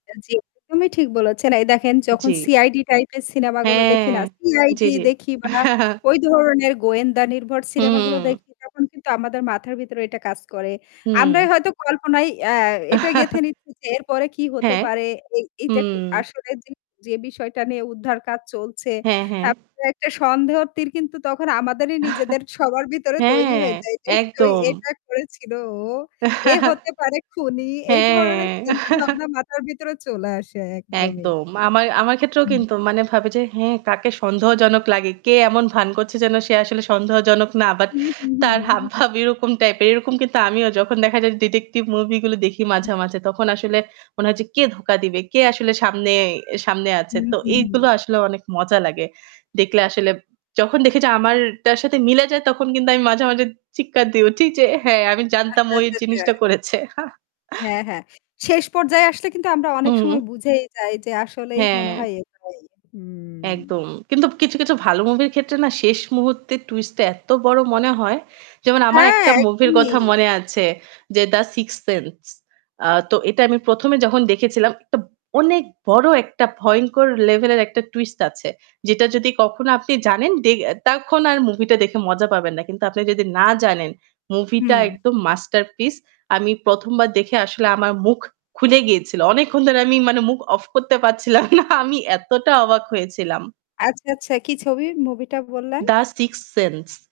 জি, একদমই ঠিক বলেছেন এই দেখেন যখন জি। সিআইডি টাইপের সিনেমাগুলো দেখি হ্যাঁ, না জি, সিআইডি জি। দেখি বা ওই ধরনের গোয়েন্দা নির্ভর সিনেমাগুলো হুম। দেখি তখন কিন্তু আমাদের মাথার ভিতরে এটা কাজ করে। হুম। আমরাই হয়তো কল্পনায় আ এটা গেঁথে নিচ্ছি যে এরপরে কী হতে হ্যাঁ। পারে, এই এইটা ক হুম। আসলে যে, যে, বিষয়টা নিয়ে উদ্ধার কাজ চলছে। হ্যাঁ, হ্যাঁ। তারপরও একটা সন্দেহ তীর কিন্তু তখন আমাদেরই নিজেদের সবার ভেতরে তৈরি হ্যাঁ, হয়ে যায়। যেহেতু একদম। এটা করেছিল ও। এ হতে পারে খুনি এই ধরনের হ্যাঁ। চিন্তাভাবনা মাথার ভিতরে চলে আসে একদমই। একদম। আমার আমার ক্ষেত্রেও হুম। কিন্তু মানে ভাবে যে হ্যাঁ কাকে সন্দেহজনক লাগে। কে এমন ভান করছে যেন সে আসলে সন্দেহজনক না। বাট উহু, হু, হু, তার হুম। হাবভাব এরকম টাইপ এর এরকম কিন্তু আমিও যখন দেখা যায় ডিটেকটিভ মুভি গুলো দেখি মাঝে, মাঝে তখন আসলে মনে হয় যে কে ধোঁকা দিবে? কে আসলে সামনে সামনে আছে। হুম, তো হুম, হুম। এইগুলো আসলে অনেক মজা লাগে। দেখলে আসলে যখন দেখি যে আমারটার সাথে মিলে যায় তখন কিন্তু আমি মাঝে, মাঝে, চিৎকার দিয়ে উঠি যে হ্যাঁ আমি জানতাম আচ্ছা, ও এই আচ্ছা, আচ্ছা। জিনিসটা করেছে। হ্যাঁ, হ্যাঁ। শেষ পর্যায়ে আসলে কিন্তু আমরা অনেক হুম। সময় বুঝেই যাই যে আসলেই মনে হ্যাঁ। হয় এটাই। হুম। একদম। কিন্তু কিছু, কিছু ভালো মুভির ক্ষেত্রে না শেষ মুহূর্তের টুইস্টটা এত বড় মনে হয়, যেমন আমার হ্যাঁ একটা মুভির কথা একদমই। মনে আছে যে 'দা সিক্সথ সেন্স' আ তো এটা আমি ১ম এ যখন দেখেছিলাম একটা অনেক বড় একটা ভয়ংকর লেভেল এর একটা টুইস্ট আছে। যেটা যদি কখনো আপনি জানেন দে তখন আর মুভিটা দেখে মজা পাবেন না। কিন্তু আপনি যদি না জানেন মুভিটা হুম। একদম মাস্টারপিস। আমি ১ম বার দেখে আসলে আমার মুখ খুলে গিয়েছিল। অনেকক্ষণ ধরে আমি মানে মুখ অফ করতে পারছিলাম না। আমি এতটা অবাক হয়েছিলাম। আচ্ছা, আচ্ছা, কি ছবি মুভি টা বললেন? 'The sixth sense'